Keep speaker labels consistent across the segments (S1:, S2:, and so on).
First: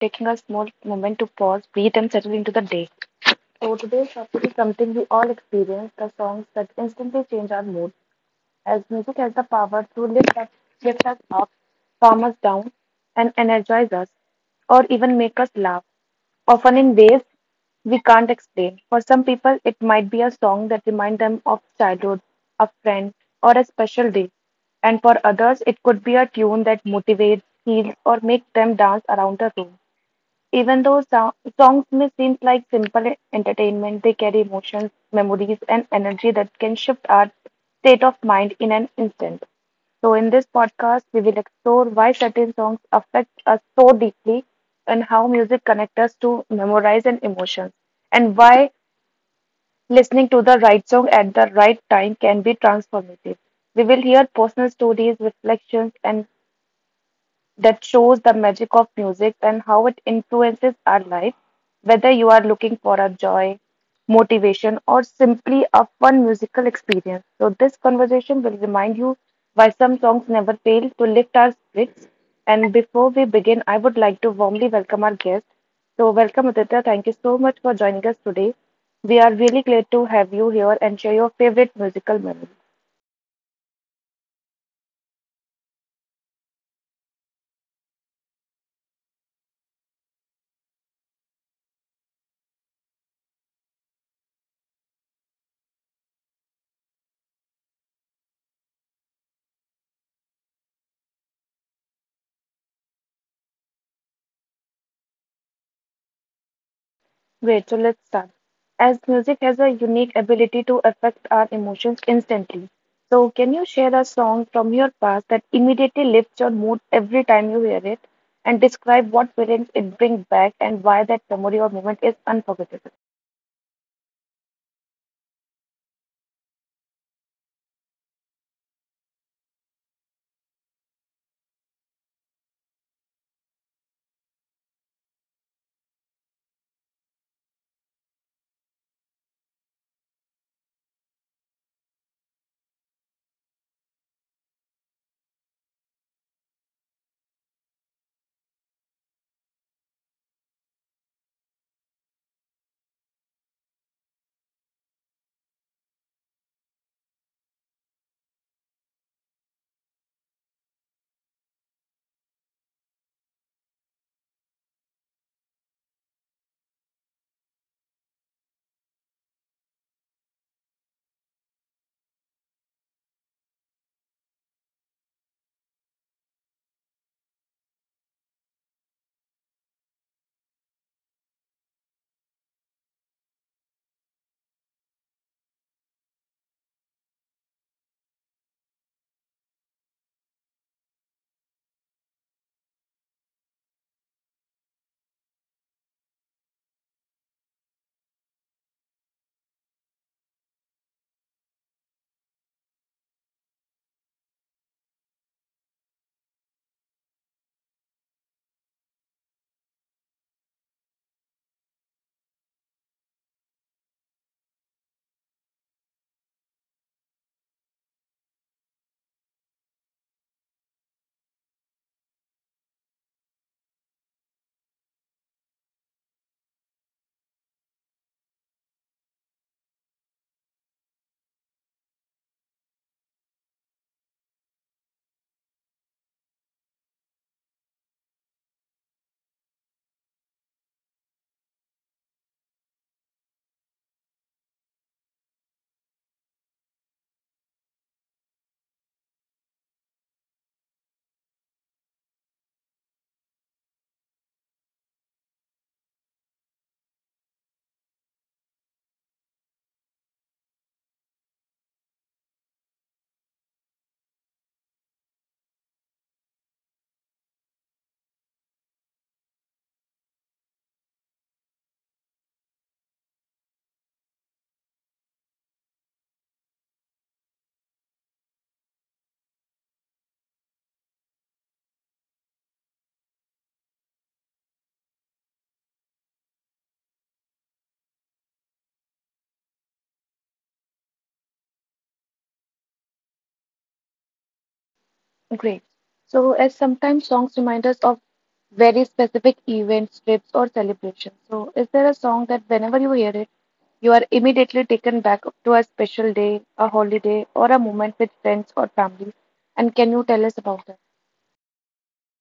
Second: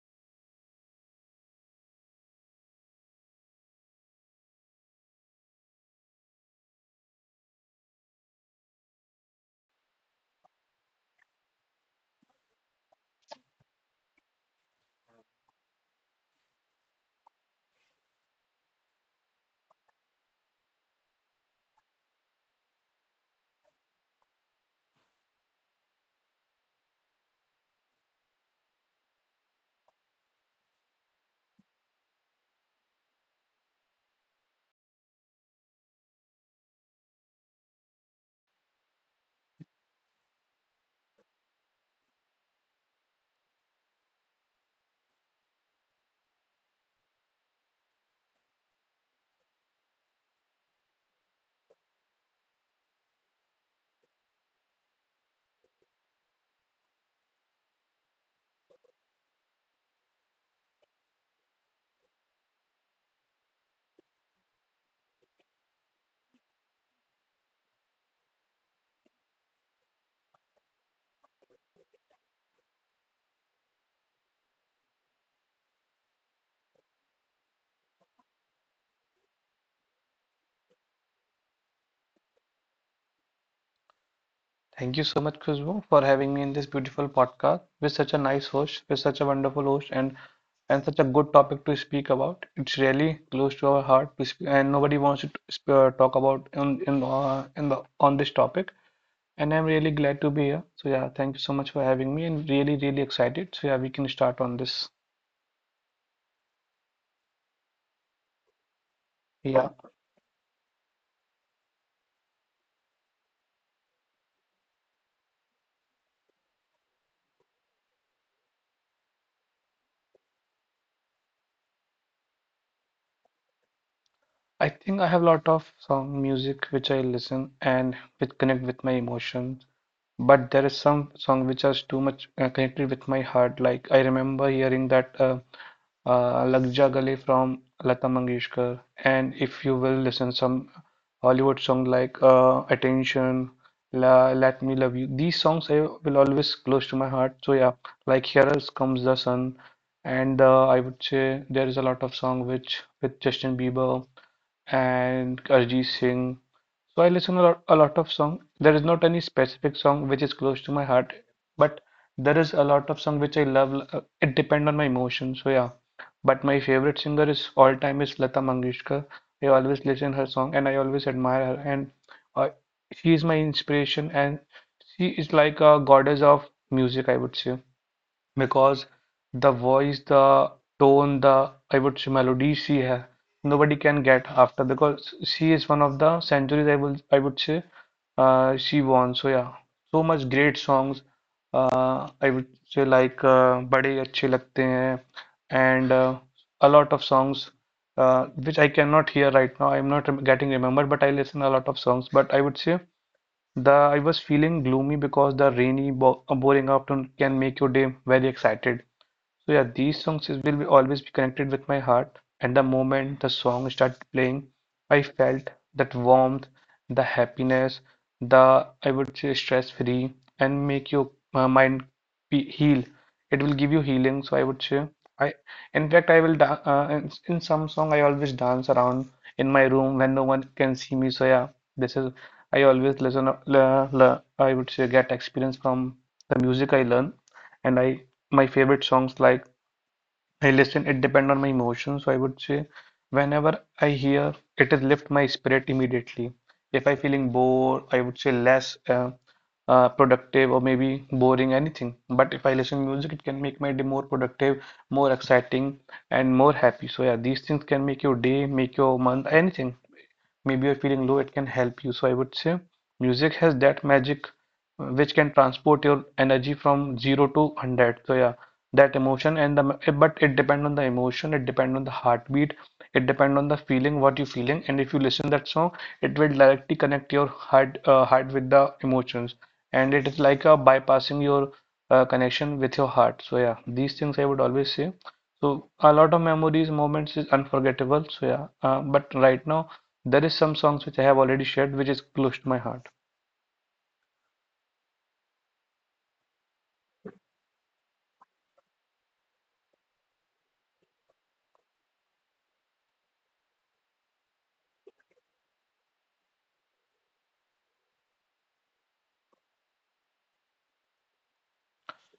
S1: Taking a small moment to pause, breathe, and settle into the day. So today's topic is something we all experience, the songs that instantly change our mood, as music has the power to lift us up, calm us down, and energize us, or even make us laugh, often in ways we can't explain. For some people, it might be a song that reminds them of childhood, a friend, or a special day. And for others, it could be a tune that motivates, heals, or makes them dance around the room. Even though songs may seem like simple entertainment, they carry emotions, memories, and energy that can shift our state of mind in an instant. So, in this podcast, we will explore why certain songs affect us so deeply and how music connects us to memories and emotions, and why listening to the right song at the right time can be transformative. We will hear personal stories, reflections, and that shows the magic of music and how it influences our life, whether you are looking for a joy, motivation, or simply a fun musical experience. So, this conversation will remind you why some songs never fail to lift our spirits. And before we begin, I would like to warmly welcome our guest. So, welcome Aditya. Thank you so much for joining us today. We are really glad to have you here and share your favorite musical memory.
S2: thank you so much, Khushbu, for having me in this beautiful podcast with such a nice host, with such a wonderful host, and such a good topic to speak about. It's really close to our heart to speak, and nobody wants to talk about in the on this topic. And I'm really glad to be here. So yeah, thank you so much for having me, and really excited. So yeah, we can start on this.
S1: Great, so let's start. As music has a
S2: Yeah.
S1: unique ability to affect our emotions instantly, so can you share a song from your past that immediately lifts your mood every time you hear it and describe what feelings it brings back and why that memory or moment is unforgettable?
S2: I think I have a lot of song music which I listen and which connect with my emotions. But there is some song which is too much connected with my heart. Like I remember hearing that Lag Ja Gale from Lata Mangeshkar. And if you will listen some Hollywood song like Attention, La, Let Me Love You. These songs I will always close to my heart. So yeah, like Here Else Comes the Sun. And I would say there is a lot of song which with Justin Bieber and Arijit Singh. So I listen a lot of song. There is not any specific song which is close to my heart, but there is a lot of song which I love. It depend on my emotion. So yeah, but my favorite singer is all time is Lata Mangeshkar. I always listen her song and I always admire her and uh, she is my inspiration and she is like a goddess of music, I would say, because the voice, the tone, the, I would say, melody she has, nobody can get after because she is one of the centuries I would say, she won. So yeah, so much great songs. I would say like बड़े अच्छे लगते हैं and a lot of songs which I cannot hear right now. I'm not rem- getting remembered, but I listen a lot of songs. But I would say the I was feeling gloomy because the rainy, bo boring afternoon can make your day very excited. So yeah, will be always be connected with my heart. And the moment the song started playing, I felt that warmth, the happiness, the, I would say, stress free, and make your mind be heal. It will give you healing. So I would say I, in fact, I will da in some song I always dance around in my room when no one can see me. So yeah, this is I always listen. I would say get experience from the music I learn, and I my favorite songs like I listen, it depend on my emotions. So I would say whenever I hear it is lift my spirit immediately. If I feeling bored, I would say less productive or maybe boring anything. But if I listen music, it can make my day more productive, more exciting, and more happy. So yeah, these things can make your day, make your month, anything. Maybe you're feeling low, it can help you. So I would say music has that magic which can transport your energy from zero to 100. So yeah, that emotion and the, but it depends on the emotion, it depends on the heartbeat, it depends on the feeling what you're feeling. And if you listen that song, it will directly connect your heart, with the emotions, and it is like a bypassing your connection with your heart. So yeah, these things I would always say. So a lot of memories, moments is unforgettable. So yeah, but right now there is some songs which I have already shared which is close to my heart.
S1: Great. So, as sometimes songs remind us of very specific events, trips, or celebrations. So, is there a song that whenever you hear it, you are immediately taken back to a special day, a holiday, or a moment with friends or family? And can you tell us about that?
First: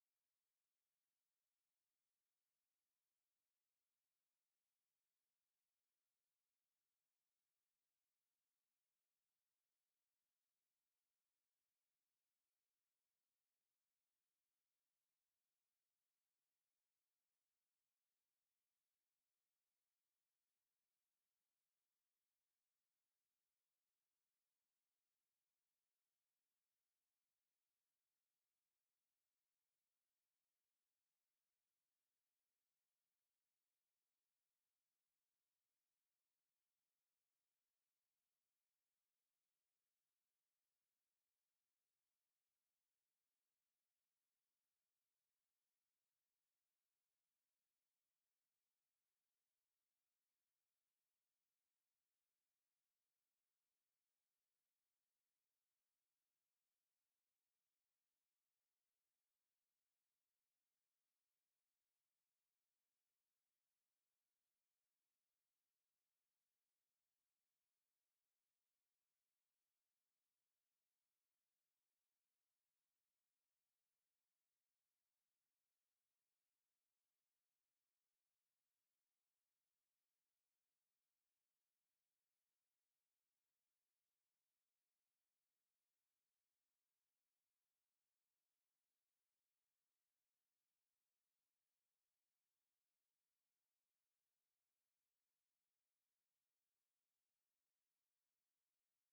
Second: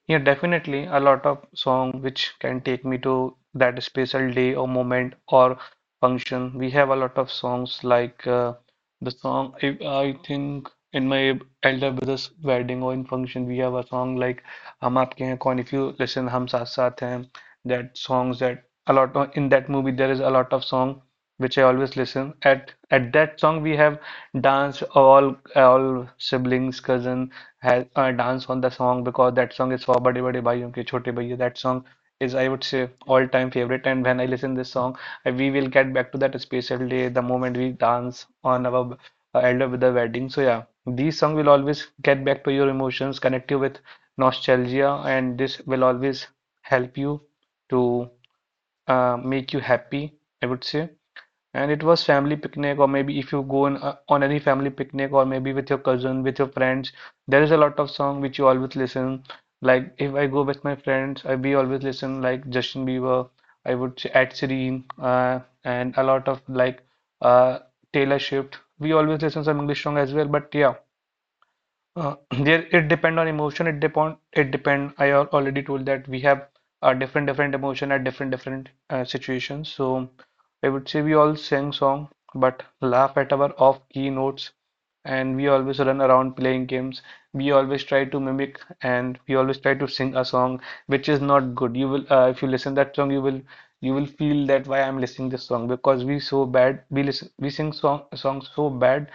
S2: Yeah, definitely a lot of song which can take me to that special day or moment or function. We have a lot of songs like the song I think in my elder brother's wedding or in function we have a song like हम आपके हैं कौन. If you listen हम Saath Saath हैं, that songs that a lot of, in that movie there is a lot of song which I always listen. At that song we have danced, all siblings cousin has dance on the song because that song is for Bade Bade Bhaiyon Ke Chote Bhaiya. That song is, I would say, all-time favorite. And when I listen this song, we will get back to that special day, the moment we dance on our elder with the wedding. So yeah, these song will always get back to your emotions, connect you with nostalgia, and this will always help you to make you happy, I would say. And it was family picnic, or maybe if you go on any family picnic, or maybe with your cousin, with your friends, there is a lot of song which you always listen. Like if I go with my friends, I we always listen like Justin Bieber, I would say Ed Sheeran, and a lot of like uh, Taylor Swift. We always listen some English song as well, but yeah, uh, there it depend on emotion, it depend I already told that we have different different emotion at different different situations. So I would say we all sing song but laugh at our off key notes, and we always run around playing games. We always try to mimic and we always try to sing a song which is not good. You will If you listen that song, you will feel that why I'm listening this song because we so bad. We sing songs so bad,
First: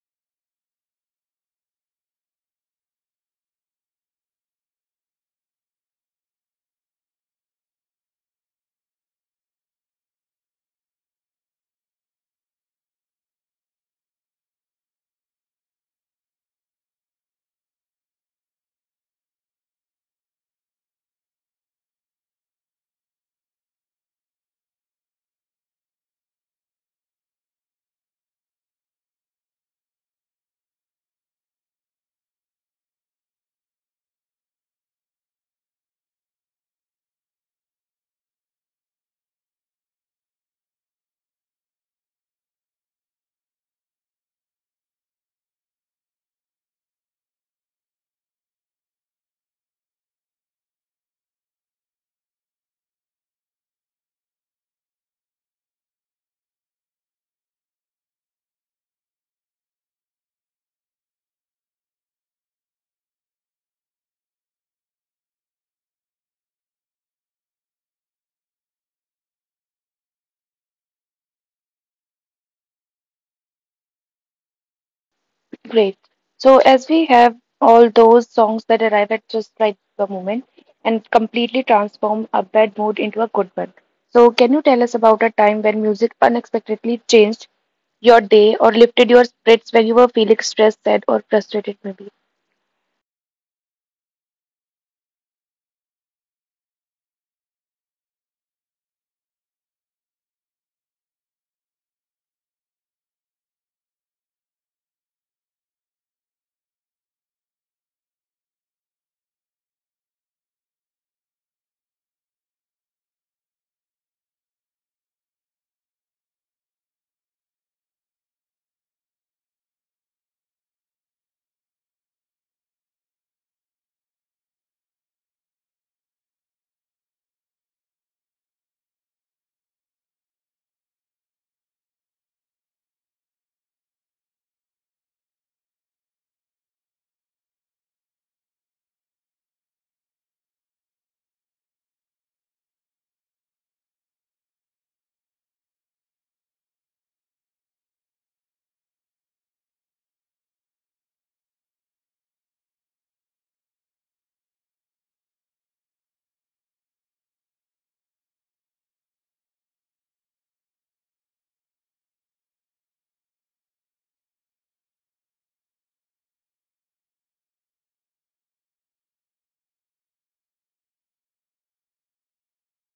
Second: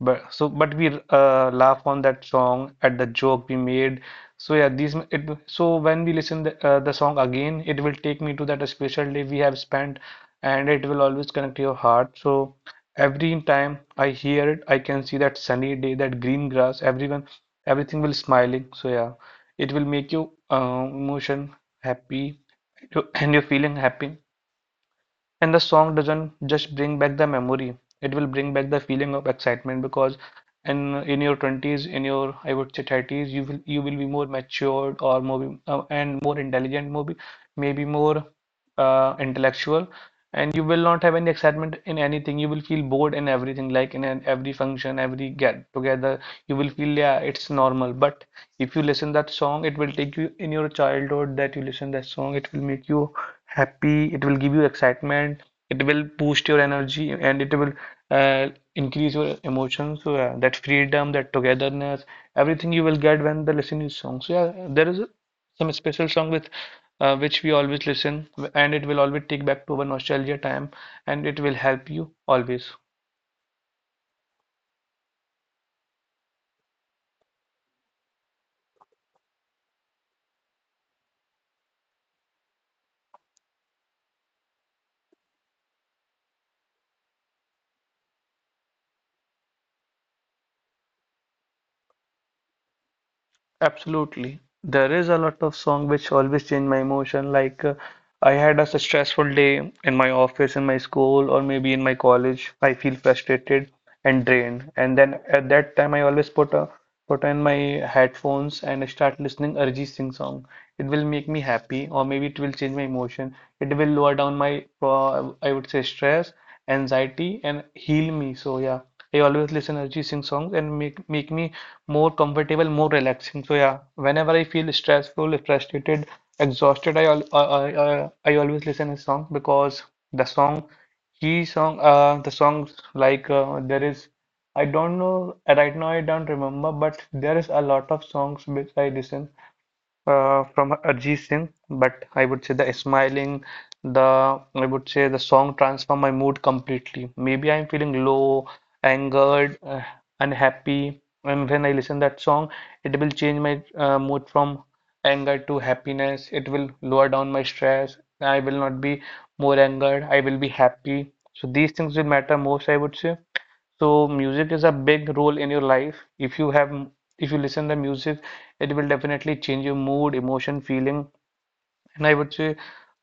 S2: but we laugh on that song at the joke we made. So yeah, these m- it. So when we listen the song again, it will take me to that special day we have spent, and it will always connect to your heart. So every time I hear it, I can see that sunny day, that green grass, everyone, everything will smiling. So yeah, it will make you emotion happy, and you're feeling happy. And the song doesn't just bring back the memory, it will bring back the feeling of excitement because in in your 20s, in your, I would say, 30s, you will be more matured or more and more intelligent, maybe more intellectual, and you will not have any excitement in anything. You will feel bored in everything, like every function, every get together, you will feel yeah, it's normal. But if you listen that song, it will take you in your childhood. That you listen that song, it will make you happy, it will give you excitement, it will boost your energy, and it will uh, increase your emotions. So yeah, that freedom, that togetherness, everything you will get when the listening song. So yeah, there is some special song with which we always listen, and it will always take back to our nostalgia time, and it will help you always.
S1: Great. So, as we have all those songs that arrive at just right the moment and completely transform a bad mood into a good one. So, can you tell us about a time when music unexpectedly changed your day or lifted your spirits when you were feeling stressed, sad, or frustrated, maybe?
S2: Absolutely. There is a lot of song which always change my emotion. Like I had a stressful day in my office, in my school, or maybe in my college. I feel frustrated and drained. And then at that time, I always put on my headphones and I start listening Arijit Singh song. It will make me happy, or maybe it will change my emotion. It will lower down my I would say stress, anxiety, and heal me. So yeah, I always listen Arijit Singh songs and make me more comfortable, more relaxing. So yeah, whenever I feel stressful, frustrated, exhausted, I al I always listen his song because the song the songs like there is, I don't know right now, I don't remember, but there is a lot of songs which I listen from Arijit Singh. But I would say the smiling, the, I would say, the song transform my mood completely. Maybe I'm feeling low, angered, unhappy, and when I listen that song, it will change my mood from anger to happiness. It will lower down my stress. I will not be more angered. I will be happy. So these things will matter most, I would say. So music is a big role in your life. If you listen to music, it will definitely change your mood, emotion, feeling, and I would say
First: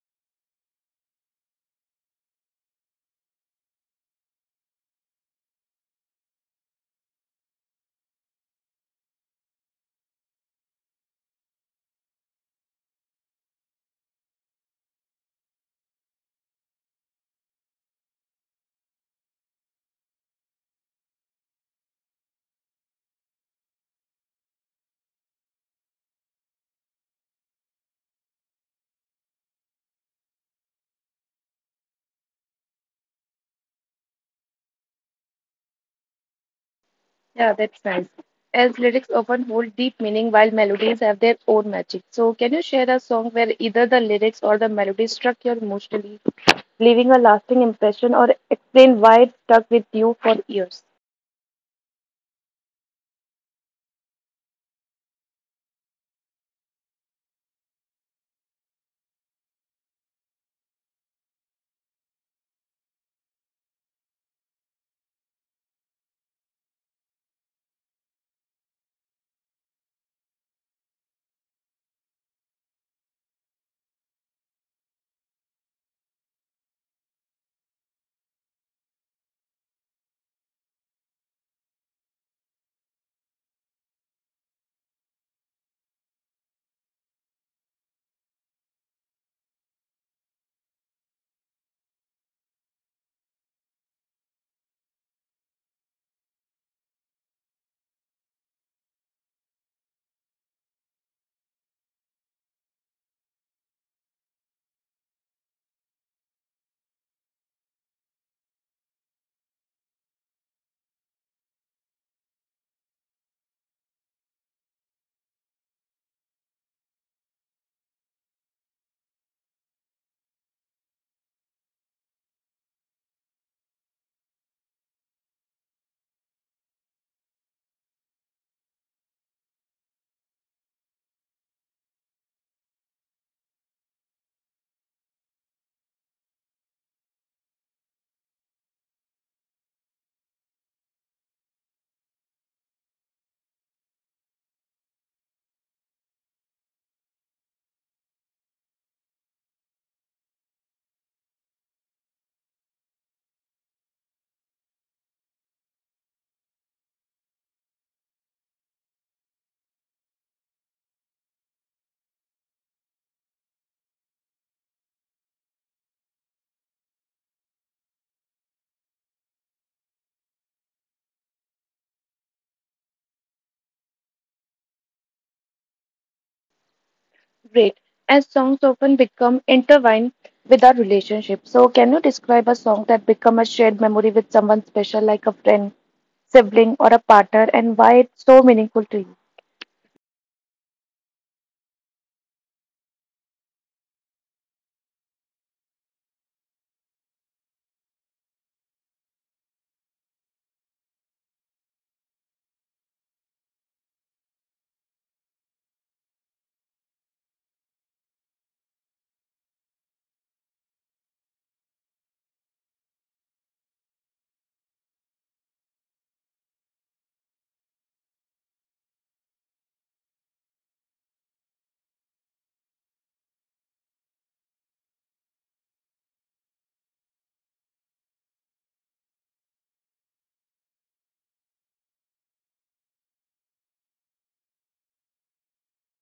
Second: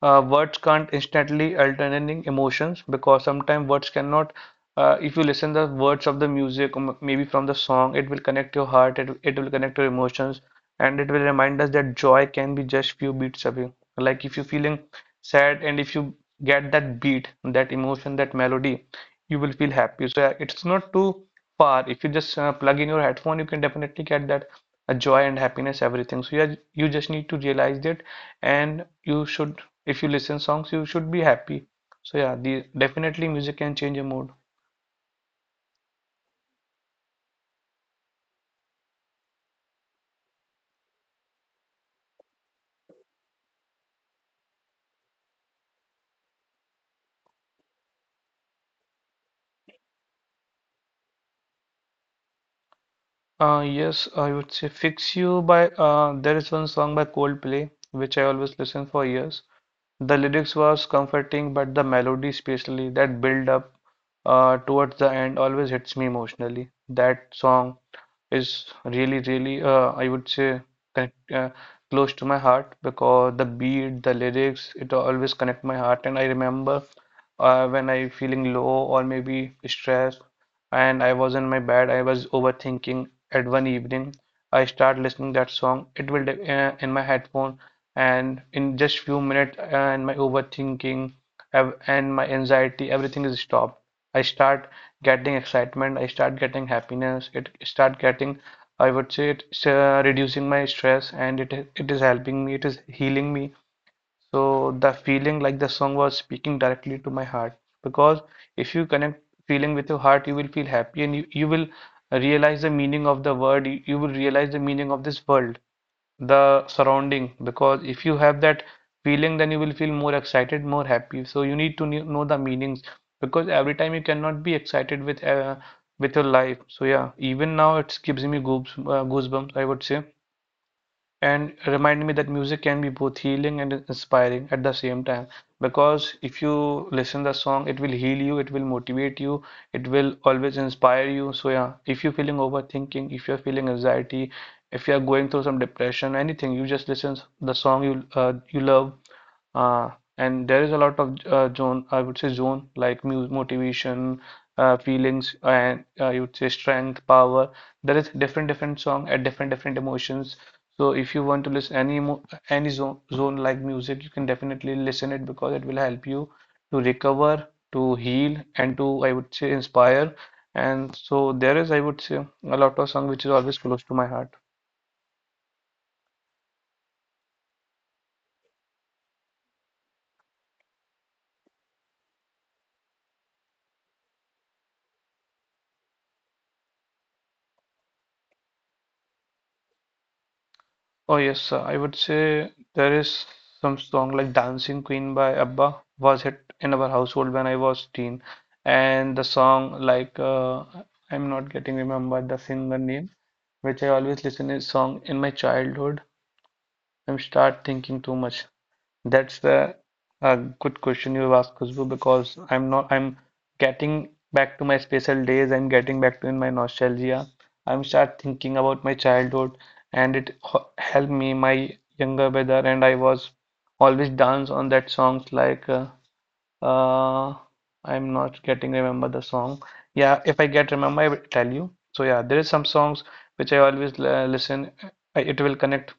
S2: words can't instantly alternating emotions because sometimes words cannot. If you listen the words of the music, maybe from the song, it will connect your heart. It will connect your emotions, and it will remind us that joy can be just few beats away. Like if you're feeling sad, and if you get that beat, that emotion, that melody, you will feel happy. So yeah, it's not too far. If you just plug in your headphone, you can definitely get that joy and happiness, everything. So yeah, you just need to realize that, and you should, if you listen songs you should be happy. So yeah, the definitely music can change your mood.
S1: Yeah, that's nice. As lyrics often hold deep meaning while melodies have their own magic. So, can you share a song where either the lyrics or the melody struck you emotionally, leaving a lasting impression, or explain why it stuck with you for years?
S2: Yes, I would say Fix You by there is one song by Coldplay which I always listen for years. The lyrics was comforting, but the melody, especially that build up towards the end, always hits me emotionally. That song is really, really, I would say, connect, close to my heart because the beat, the lyrics, it always connect my heart. And I remember when I feeling low or maybe stressed, and I was in my bed, I was overthinking. At one evening, I start listening that song. It will, in my headphone, and in just few minutes, and my overthinking and my anxiety everything is stopped. I start getting excitement, I start getting happiness, it start getting, I would say, it's, reducing my stress, and it is helping me, it is healing me. So the feeling like the song was speaking directly to my heart, because if you connect feeling with your heart, you will feel happy, and you will realize the meaning of the word, you will realize the meaning of this world, the surrounding. Because if you have that feeling, then you will feel more excited, more happy. So you need to know the meanings, because every time you cannot be excited with, with your life. So yeah, even now it gives me goosebumps, I would say, and remind me that music can be both healing and inspiring at the same time, because if you listen the song, it will heal you, it will motivate you, it will always inspire you. So yeah, if you're feeling overthinking, if you're feeling anxiety, if you're going through some depression, anything, you just listen the song you, you love, uh, and there is a lot of, zone, I would say, zone like mu motivation, feelings, and you would say strength, power. There is different different song at different different emotions. So if you want to listen any mo any zone like music, you can definitely listen it, because it will help you to recover, to heal, and to, I would say, inspire. And so there is, I would say, a lot of song which is always close to my heart.
S1: Great. As songs often become intertwined with our relationship. So, can you describe a song that become a shared memory with someone special, like a friend, sibling, or a partner, and why it's so meaningful to you?
S2: Oh yes, I would say there is some song like Dancing Queen by ABBA was hit in our household when I was teen, and the song like, I'm not getting remembered the singer name, which I always listen is song in my childhood. I start thinking too much. That's the a good question you asked, Khushbu, because I'm not I'm getting back to my special days. I'm getting back to in my nostalgia. I'm start thinking about my childhood, and it helped me my younger brother. And I was always dance on that songs like uh, I'm not getting remember the song. Yeah, if I get remember, I will tell you. So yeah, there is some songs which I always, listen. I, it will connect,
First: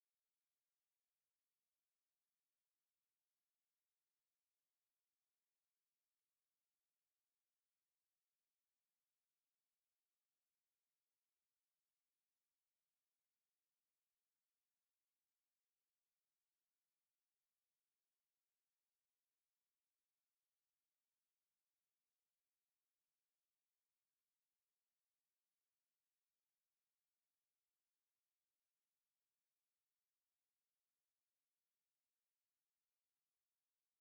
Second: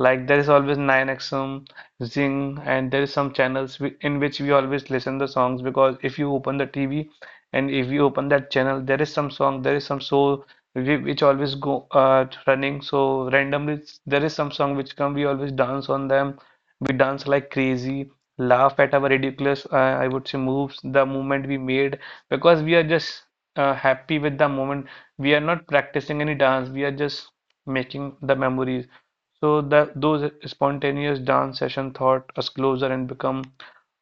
S2: like there is always 9XM, Zing, and there is some channels in which we always listen the songs, because if you open the TV and if you open that channel, there is some song, there is some show which always go running. So randomly, there is some song which come. We always dance on them. We dance like crazy, laugh at our ridiculous, I would say, moves, the movement we made, because we are just happy with the moment. We are not practicing any dance. We are just making the memories. So that those spontaneous dance session thought us closer and become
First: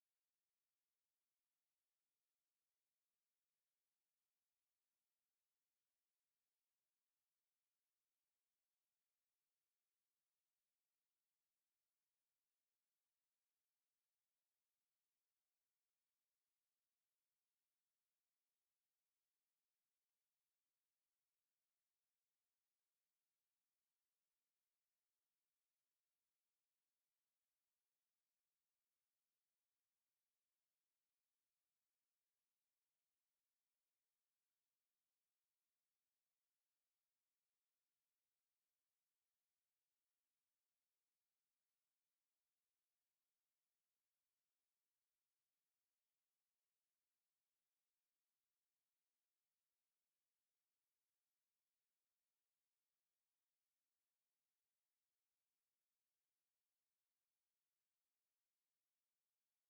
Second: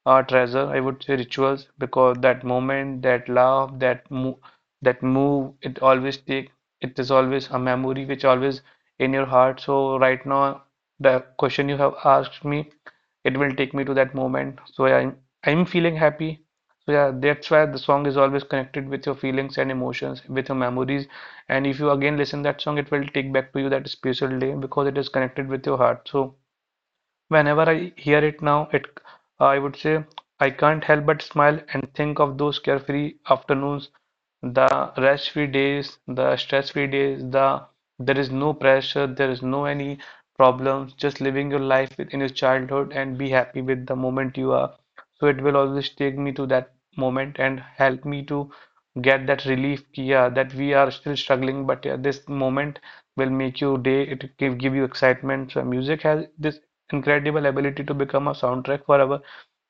S2: our treasure, I would say, rituals, because that moment, that laugh, that move, it always take, it is always a memory which always in your heart. So right now, the question you have asked me, it will take me to that moment. So yeah, I'm feeling happy. So yeah, that's why the song is always connected with your feelings and emotions, with your memories, and if you again listen that song, it will take back to you that special day, because it is connected with your heart. So whenever I hear it now, it, I would say, I can't help but smile and think of those carefree afternoons, the rest-free days, the stress-free days, the there is no pressure, there is no any problems, just living your life within your childhood and be happy with the moment you are. So it will always take me to that moment and help me to get that relief, yeah, that we are still struggling, but yeah, this moment will make you day, it give you excitement. So music has this incredible ability to become a soundtrack for our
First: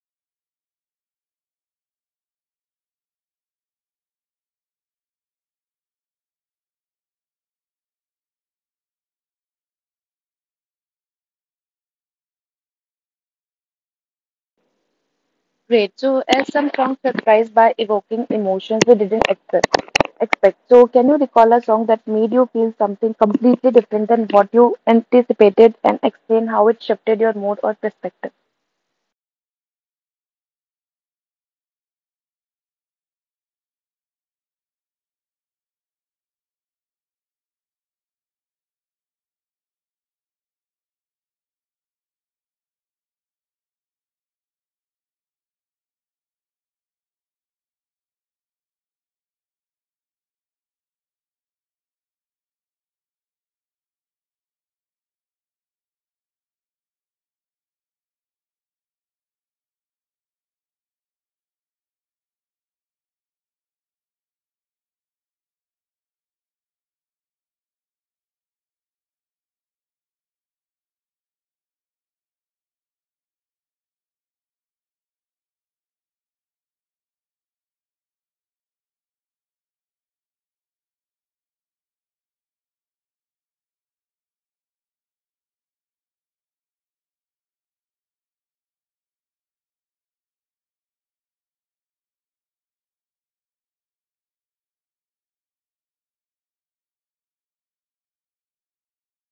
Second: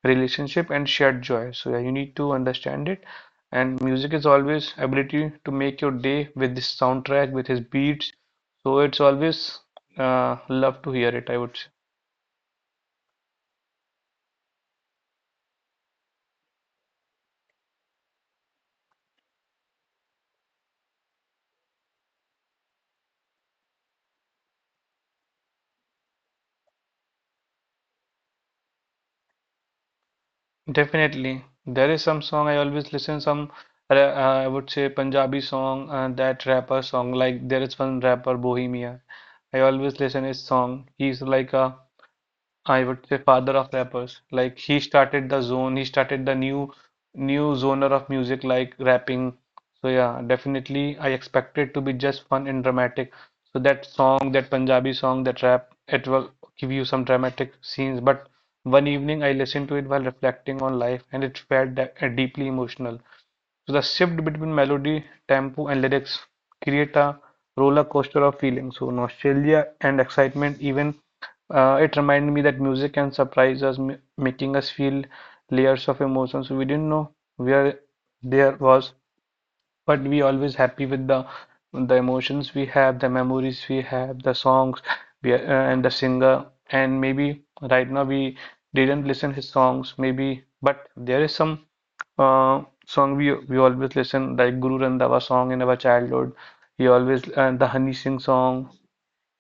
S2: relationship and shared joy. So yeah, you need to understand it. And music is always ability to make your day with this soundtrack, with his beats. So it's always love to hear it, I would say.
S1: Great. So, as some songs surprise by evoking emotions we didn't expect. So, can you recall a song that made you feel something completely different than what you anticipated, and explain how it shifted your mood or perspective?
S2: Definitely. There is some song I always listen, some I would say Punjabi song, that rapper song. Like there is one rapper, Bohemia. I always listen his song. He's like a, I would say, father of rappers. Like he started the zone, he started the new genre of music like rapping. So yeah, definitely I expect it to be just fun and dramatic. So that song, that Punjabi song, that rap, it will give you some dramatic scenes. But one evening I listened to it while reflecting on life, and it felt that, deeply emotional. So the shift between melody, tempo, and lyrics create a roller coaster of feelings. So nostalgia and excitement. Even, it reminded me that music can surprise us, making us feel layers of emotions, so we didn't know where there was, but we always happy with the emotions we have, the memories we have, the songs we are, and the singer. And maybe right now we didn't listen his songs, maybe, but there is some song we always listen, like Guru Randhawa song in our childhood. He always, and the Honey Singh song,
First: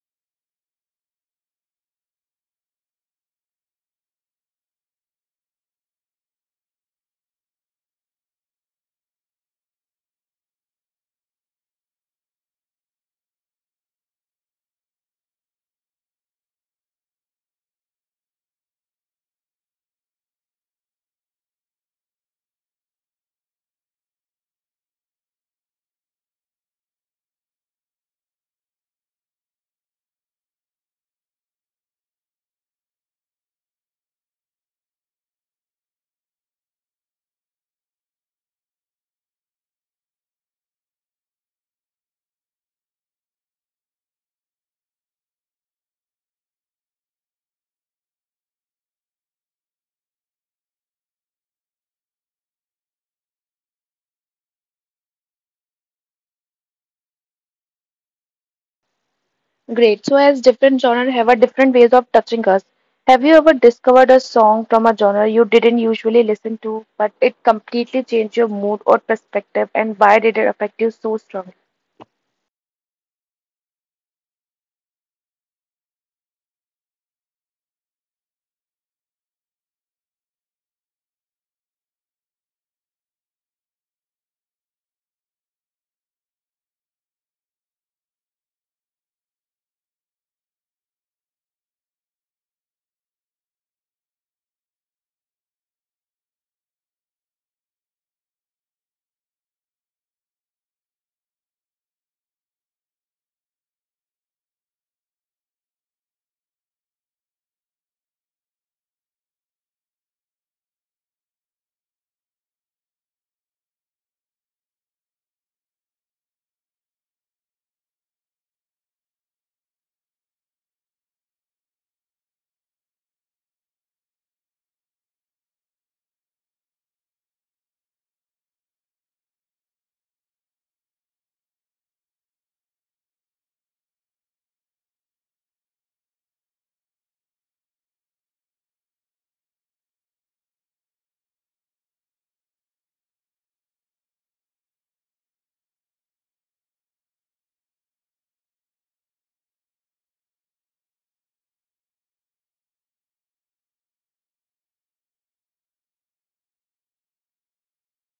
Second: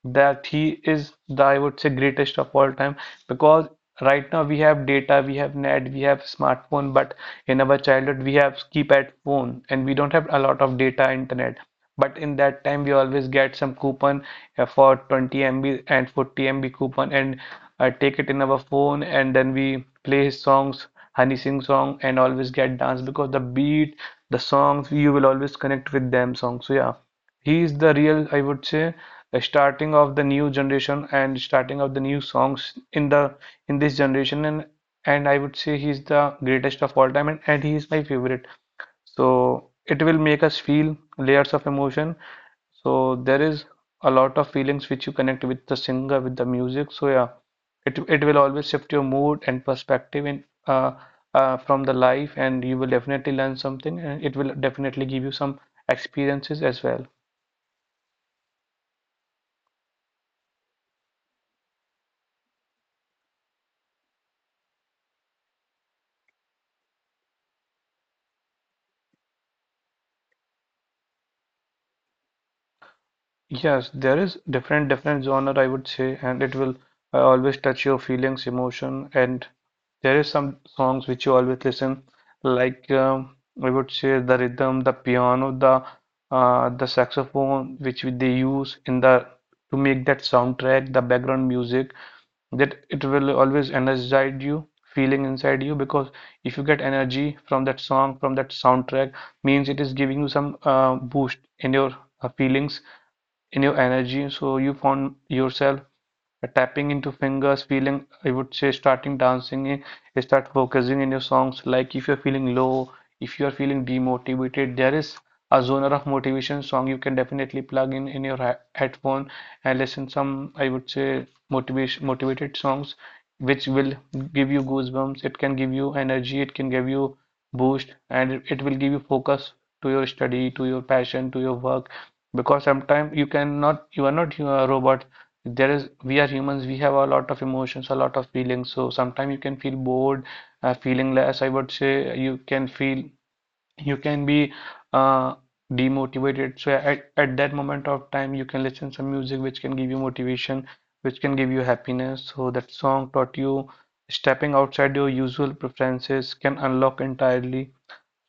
S2: that he is the, I would say, greatest of all time, because right now we have data, we have net, we have smartphone, but in our childhood we have keypad phone and we don't have a lot of data internet. But in that time we always get some coupon, for 20 MB and 40 MB coupon and take it in our phone, and then we play his songs, Honey Singh song, and always get dance, because the beat, the songs you will always connect with them songs. So yeah. He is the real, I would say, a starting of the new generation and starting of the new songs in the in this generation, and I would say he's the greatest of all time, and he is my favorite. So it will make us feel layers of emotion. So there is a lot of feelings which you connect with the singer, with the music. So yeah, it will always shift your mood and perspective in, from the life, and you will definitely learn something, and it will definitely give you some experiences as well.
S1: Great. So, as different genres have a different ways of touching us, have you ever discovered a song from a genre you didn't usually listen to, but it completely changed your mood or perspective, and why did it affect you so strongly?
S2: Yes, there is different genre I would say, and it will always touch your feelings, emotion, and there is some songs which you always listen, like I would say the rhythm, the piano, the saxophone which they use in the to make that soundtrack, the background music that it will always energize you feeling inside you because if you get energy from that song from that soundtrack means it is giving you some boost in your feelings in your energy, so you found yourself tapping into fingers feeling, I would say starting dancing, start focusing in your songs. Like if you're feeling low, if you are feeling demotivated, there is a genre of motivation song you can definitely plug in your headphone and listen some, I would say, motivation motivated songs which will give you goosebumps, it can give you energy, it can give you boost, and it will give you focus to your study, to your passion, to your work. Because sometimes you cannot, you are not a robot. There is, we are humans, we have a lot of emotions, a lot of feelings, so sometimes you can feel bored, feeling less, I would say, you can feel, you can be uh, demotivated. So at that moment of time you can listen some music which can give you motivation, which can give you happiness. So that song taught you stepping outside your usual preferences can unlock entirely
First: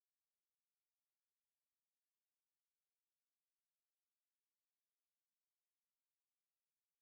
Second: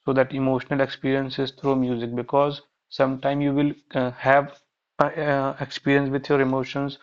S2: so that emotional experiences through music. Because sometime you will have experience with your emotions.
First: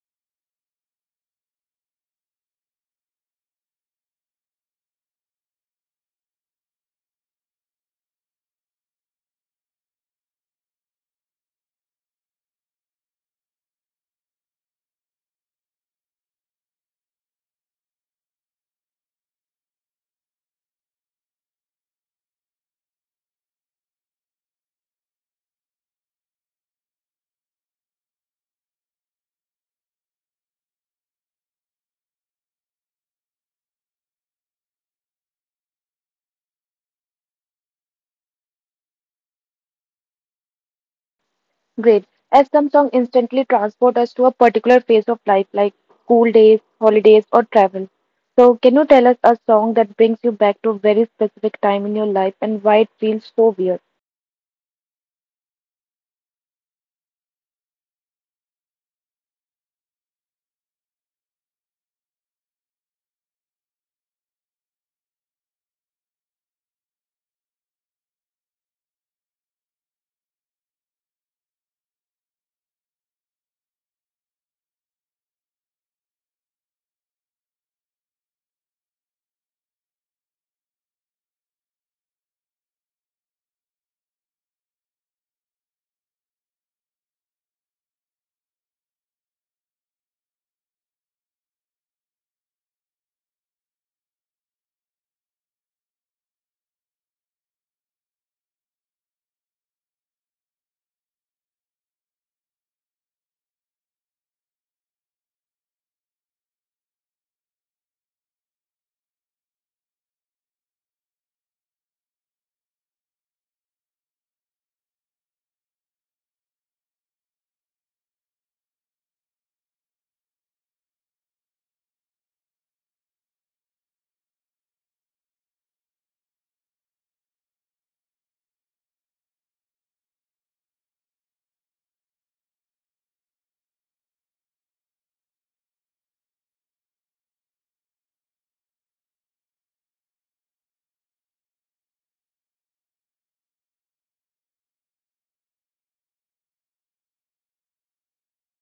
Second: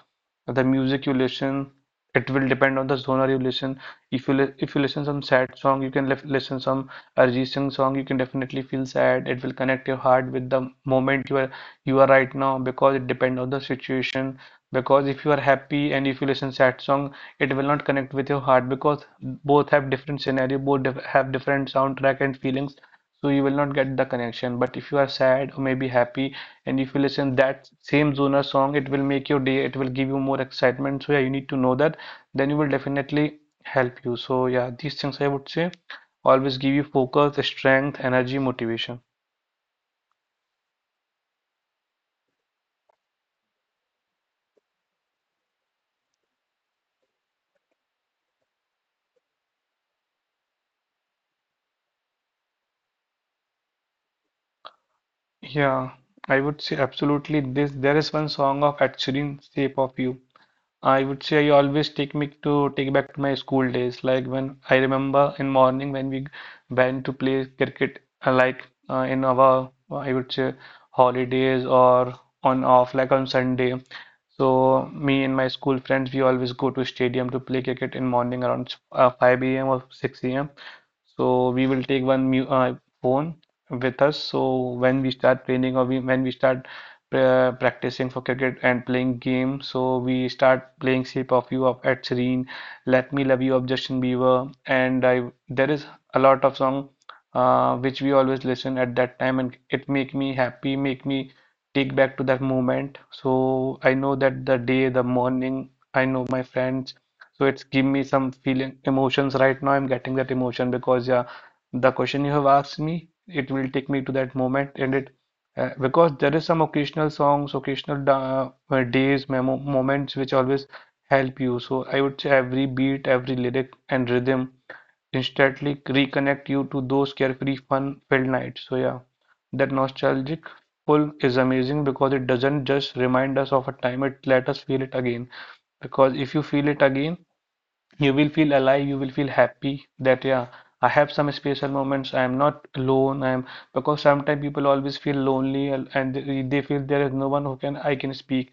S2: The music you listen, it will depend on the genre you listen. If if you listen some sad song, you can listen some Arjit Singh song, you can definitely feel sad. It will connect your heart with the moment you are, you are right now, because it depends on the situation. Because if you are happy and if you listen sad song, it will not connect with your heart, because both have different scenario, both have different soundtrack and feelings. So you will not get the connection. But if you are sad or maybe happy and if you listen that same Zona song, it will make your day, it will give you more excitement. So yeah, you need to know that, then you will definitely help you. So yeah, these things, I would say, always give you focus, strength, energy, motivation.
S1: Great. As some song instantly transport us to a particular phase of life, like school days, holidays, or travel. So, can you tell us a song that brings you back to a very specific time in your life and why it feels so weird?
S2: Yeah, I would say absolutely this, there is one song of Ed Sheeran, Shape of You. I would say you always take me to take back to my school days. Like when I remember in morning when we went to play cricket, like in our, I would say, holidays or on off like on Sunday. So me and my school friends, we always go to stadium to play cricket in morning around 5 a.m. or 6 a.m. So we will take one mu phone with us. So when we start training, or when we start practicing for cricket and playing games, so we start playing Shape of You of Ed Sheeran, Let Me Love You of Justin Bieber, and I, there is a lot of song which we always listen at that time, and it make me happy, make me take back to that moment. So I know that the day, the morning, I know my friends. So it's give me some feeling emotions right now. I'm getting that emotion because yeah, the question you have asked me, it will take me to that moment, and it because there is some occasional songs, occasional da days, memo moments which always help you. So I would say every beat, every lyric and rhythm instantly reconnect you to those carefree, fun-filled nights. So yeah, that nostalgic pull is amazing because it doesn't just remind us of a time, it let us feel it again. Because if you feel it again, you will feel alive, you will feel happy that yeah, I have some special moments. I am not alone. I am, because sometimes people always feel lonely and they feel there is no one who, can I can speak.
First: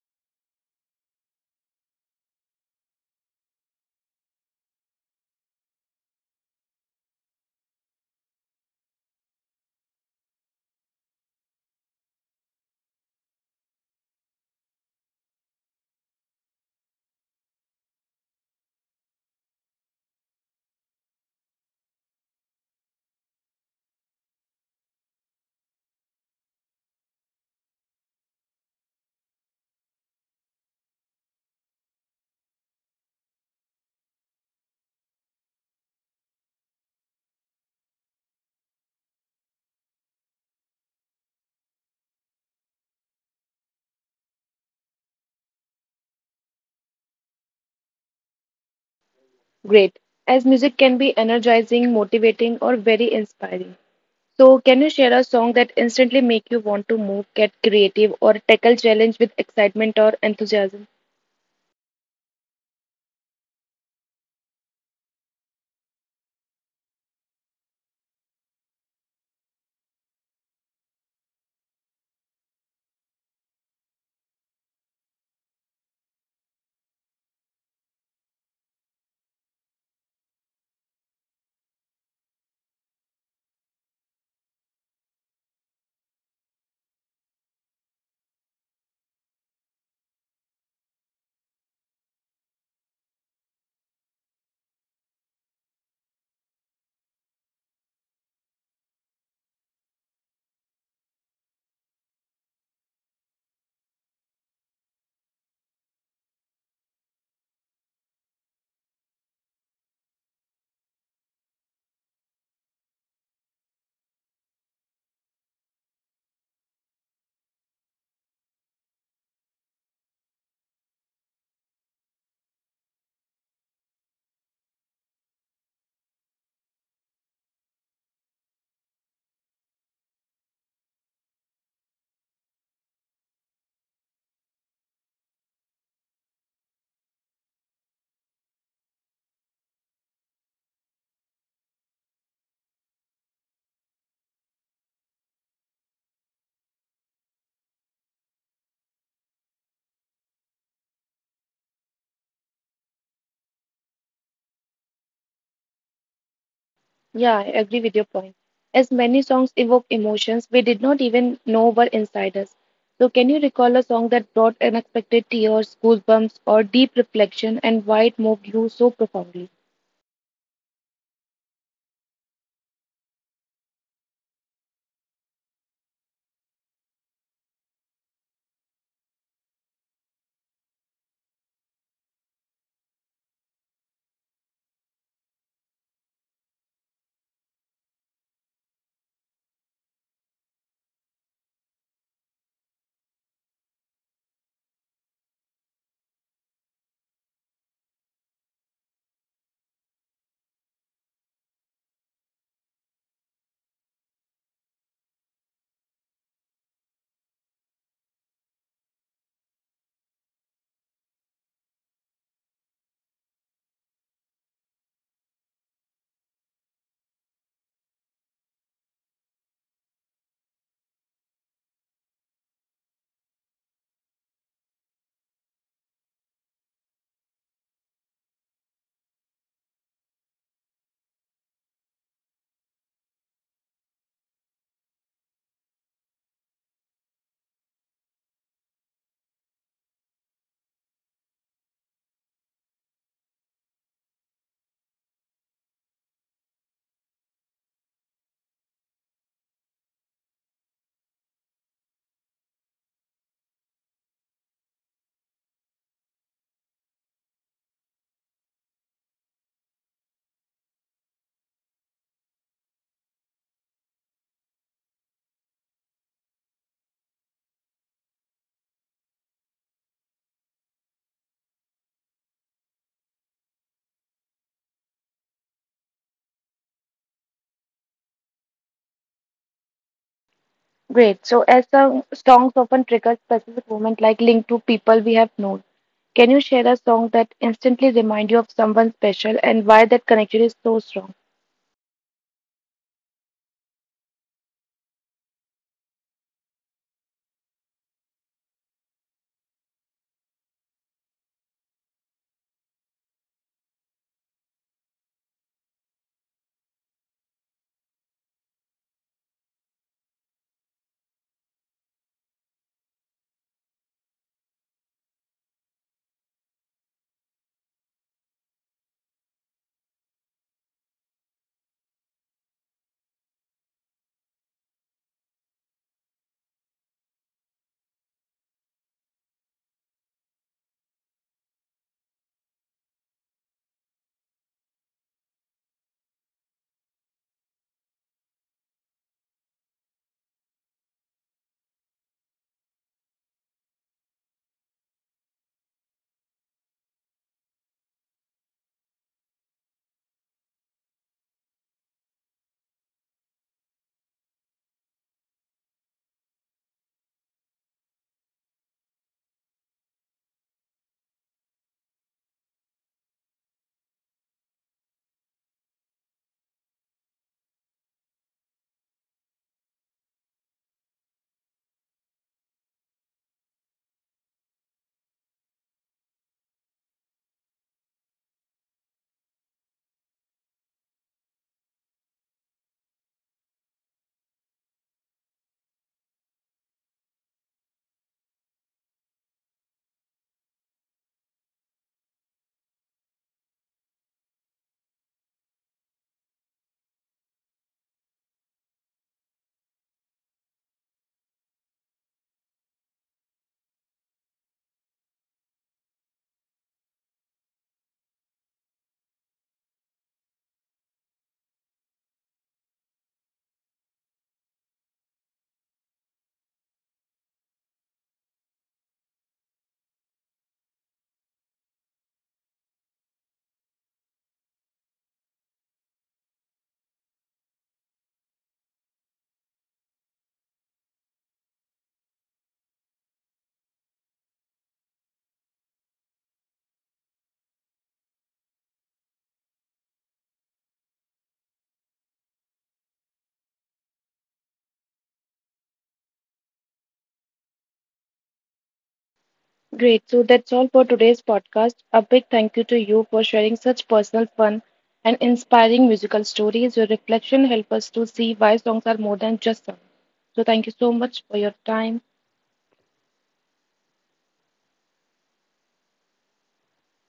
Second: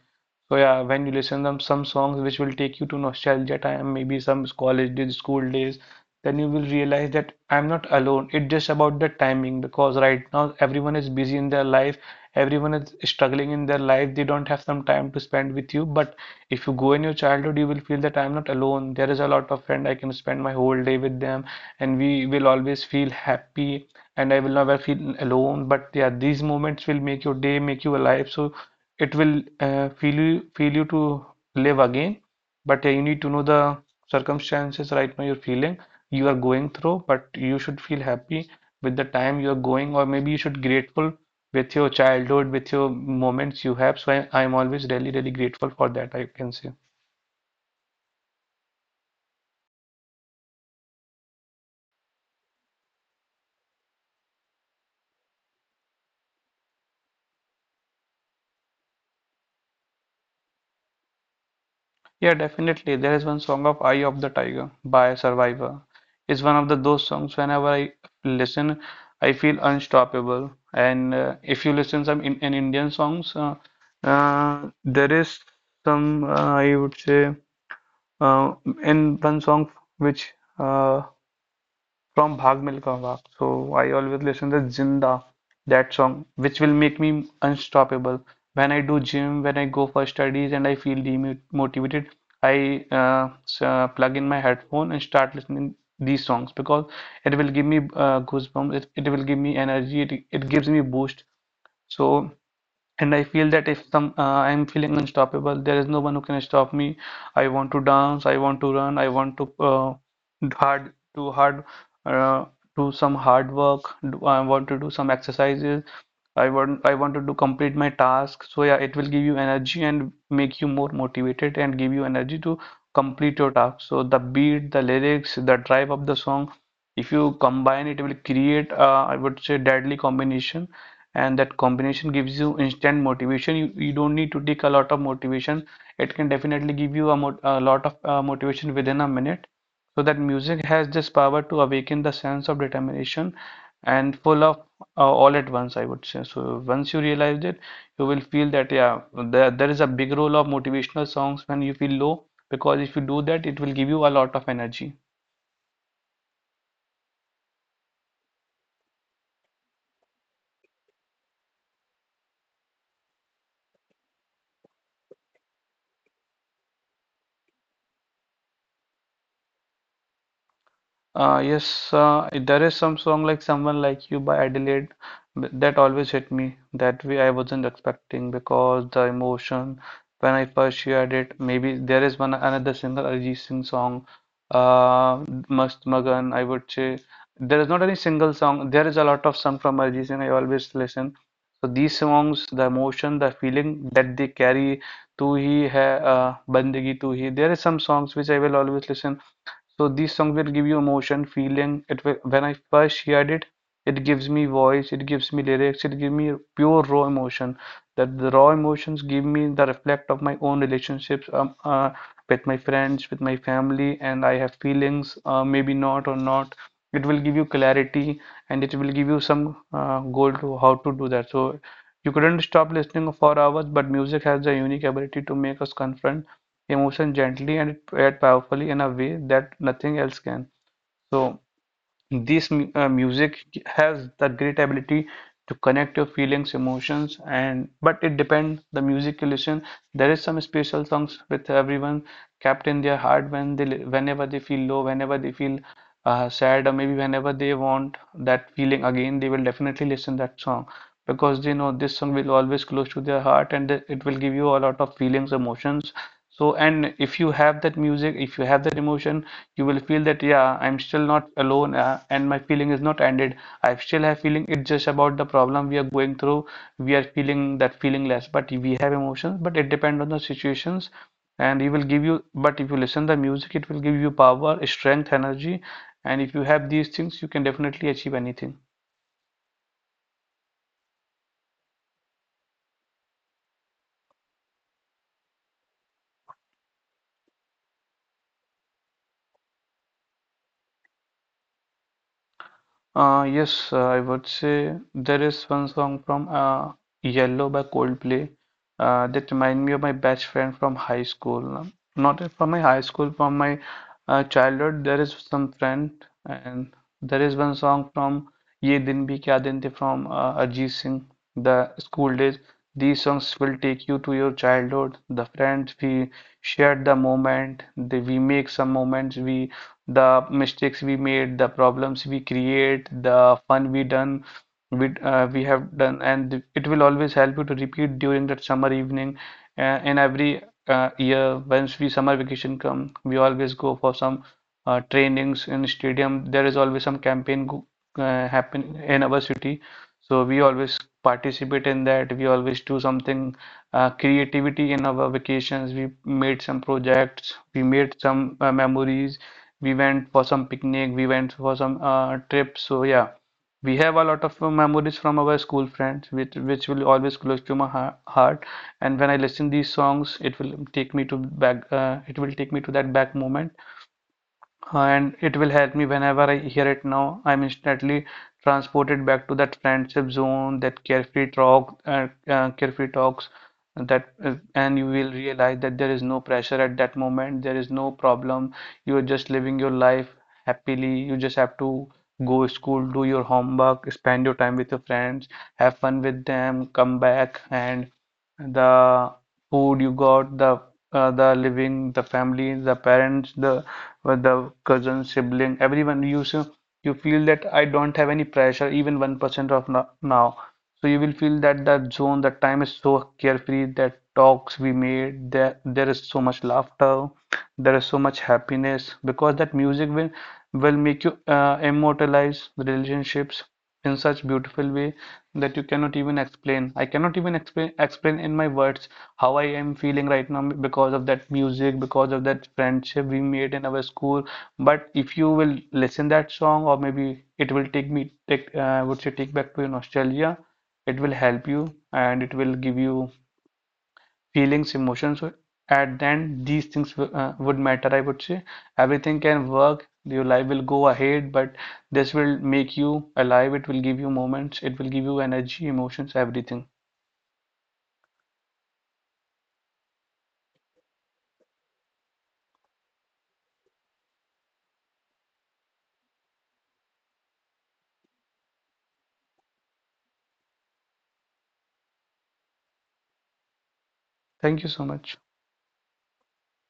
S2: So yeah, when you listen them some songs which will take you to nostalgia time, maybe some college days, school days, then you will realize that I'm not alone. It's just about the timing, because right now everyone is busy in their life, everyone is struggling in their life. They don't have some time to spend with you. But if you go in your childhood, you will feel that I'm not alone. There is a lot of friend, I can spend my whole day with them, and we will always feel happy. And I will never feel alone. But yeah, these moments will make your day, make you alive. So it will feel you, feel you to live again. But you need to know the circumstances right now you're feeling, you are going through, but you should feel happy with the time you're going, or maybe you should grateful with your childhood, with your moments you have. So I'm always really really grateful for that, I can say.
S1: Great. As music can be energizing, motivating, or very inspiring. So, can you share a song that instantly make you want to move, get creative, or tackle challenge with excitement or enthusiasm?
S2: Yeah, definitely. There is one song of Eye of the Tiger by Survivor. It's one of the those songs whenever I listen, I feel unstoppable. And if you listen some in Indian songs, there is some I would say uh, in one song which uh, from Bhag Milka Vaag. So I always listen to Zinda, that song, which will make me unstoppable. When I do gym, when I go for studies and I feel demotivated, I plug in my headphone and start listening these songs, because it will give me goosebumps, it will give me energy, it gives me boost. So, and I feel that if some I'm feeling unstoppable, there is no one who can stop me. I want to dance, I want to run, I want to hard uh, do some hard work. I want to do some exercises. I wanted to complete my task. So yeah, it will give you energy and make you more motivated and give you energy to complete your task. So the beat, the lyrics, the drive of the song, if you combine it, will create I would say deadly combination, and that combination gives you instant motivation. You don't need to take a lot of motivation, it can definitely give you a lot of motivation within a minute. So that music has this power to awaken the sense of determination and full of all at once, I would say. So once you realize it, you will feel that yeah, there is a big role of motivational songs when you feel low, because if you do that, it will give you a lot of energy.
S1: Yeah, I agree with your point. As many songs evoke emotions we did not even know were inside us. So, can you recall a song that brought unexpected tears, goosebumps, or deep reflection, and why it moved you so profoundly?
S2: Yes, there is some song like Someone Like You by Adelaide that always hit me that way I wasn't expecting because the emotion when I first heard it. Maybe there is one another singer Arijit Singh song, uh, Mast Magan. I would say there is not any single song. There is a lot of song from Arijit Singh I always listen. So these songs, the emotion, the feeling that they carry, "Tu Hi Hai," "Bandagi Tu Hi." There is some songs which I will always listen. So these songs will give you emotion, feeling. It will, when I first heard it, it gives me voice, it gives me lyrics, it gives me pure raw emotion. That the raw emotions give me the reflect of my own relationships, with my friends, with my family, and I have feelings, maybe not or not. It will give you clarity, and it will give you some goal to how to do that. So you couldn't stop listening for hours, but music has the unique ability to make us confront emotion gently and yet powerfully in a way that nothing else can. So this music has the great ability to connect your feelings, emotions, and but it depends the music you listen. There is some special songs with everyone kept in their heart when whenever they feel low, whenever they feel sad, or maybe whenever they want that feeling again, they will definitely listen that song, because they know this song will always close to their heart, and that it will give you a lot of feelings emotions. So and if you have that music, if you have that emotion, you will feel that yeah, I'm still not alone, and my feeling is not ended. I still have feeling, it's just about the problem we are going through, we are feeling that feeling less, but we have emotions, but it depends on the situations. And it will give you, but if you listen the music, it will give you power, strength, energy. And if you have these things, you can definitely achieve anything.
S1: Great. So, as some songs often trigger specific moments, like linked to people we have known, can you share a song that instantly remind you of someone special, and why that connection is so strong?
S2: Yes, I would say there is one song from Yellow by Coldplay. That remind me of my best friend from high school. Not from my high school, from my childhood. There is some friend, and there is one song from Ye Din Bhi Kya Din The from Arjit Singh, the school days. These songs will take you to your childhood. The friends we shared the moment, we make some moments, we the mistakes we made, the problems we create, the fun we done, we have done, and it will always help you to repeat during that summer evening. And every year, once we summer vacation come, we always go for some trainings in stadium. There is always some campaign go, happen in our city. So we always participate in that, we always do something creativity in our vacations. We made some projects, we made some memories, we went for some picnic, we went for some trip. So yeah, we have a lot of memories from our school friends, which will always close to my heart. And when I listen these songs, it will take me to back. It will take me to that back moment, and it will help me whenever I hear it now. I'm instantly transported back to that friendship zone, that carefree talk, carefree talks, that and you will realize that there is no pressure at that moment. There is no problem. You are just living your life happily. You just have to go to school, do your homework, spend your time with your friends, have fun with them, come back, and the food you got, the living, the family, the parents, the with the cousin, sibling, everyone. You so you feel that I don't have any pressure, even 1% of now. So you will feel that that zone, that time is so carefree, that talks we made, that there is so much laughter, there is so much happiness, because that music will make you immortalize relationships in such beautiful way that you cannot even explain. I cannot even explain in my words how I am feeling right now because of that music, because of that friendship we made in our school. But if you will listen that song, or maybe it will take me take would say take back to your nostalgia. It will help you and it will give you feelings, emotions. So at the end, these things would matter. I would say everything can work, your life will go ahead, but this will make you alive. It will give you moments, it will give you energy, emotions, everything.
S1: Great. So that's all for today's podcast. A big thank you to you for sharing such personal, fun, and inspiring musical stories. Your reflection help us to see why songs are more than just songs. So thank you so much for your time.
S2: Thank you so much.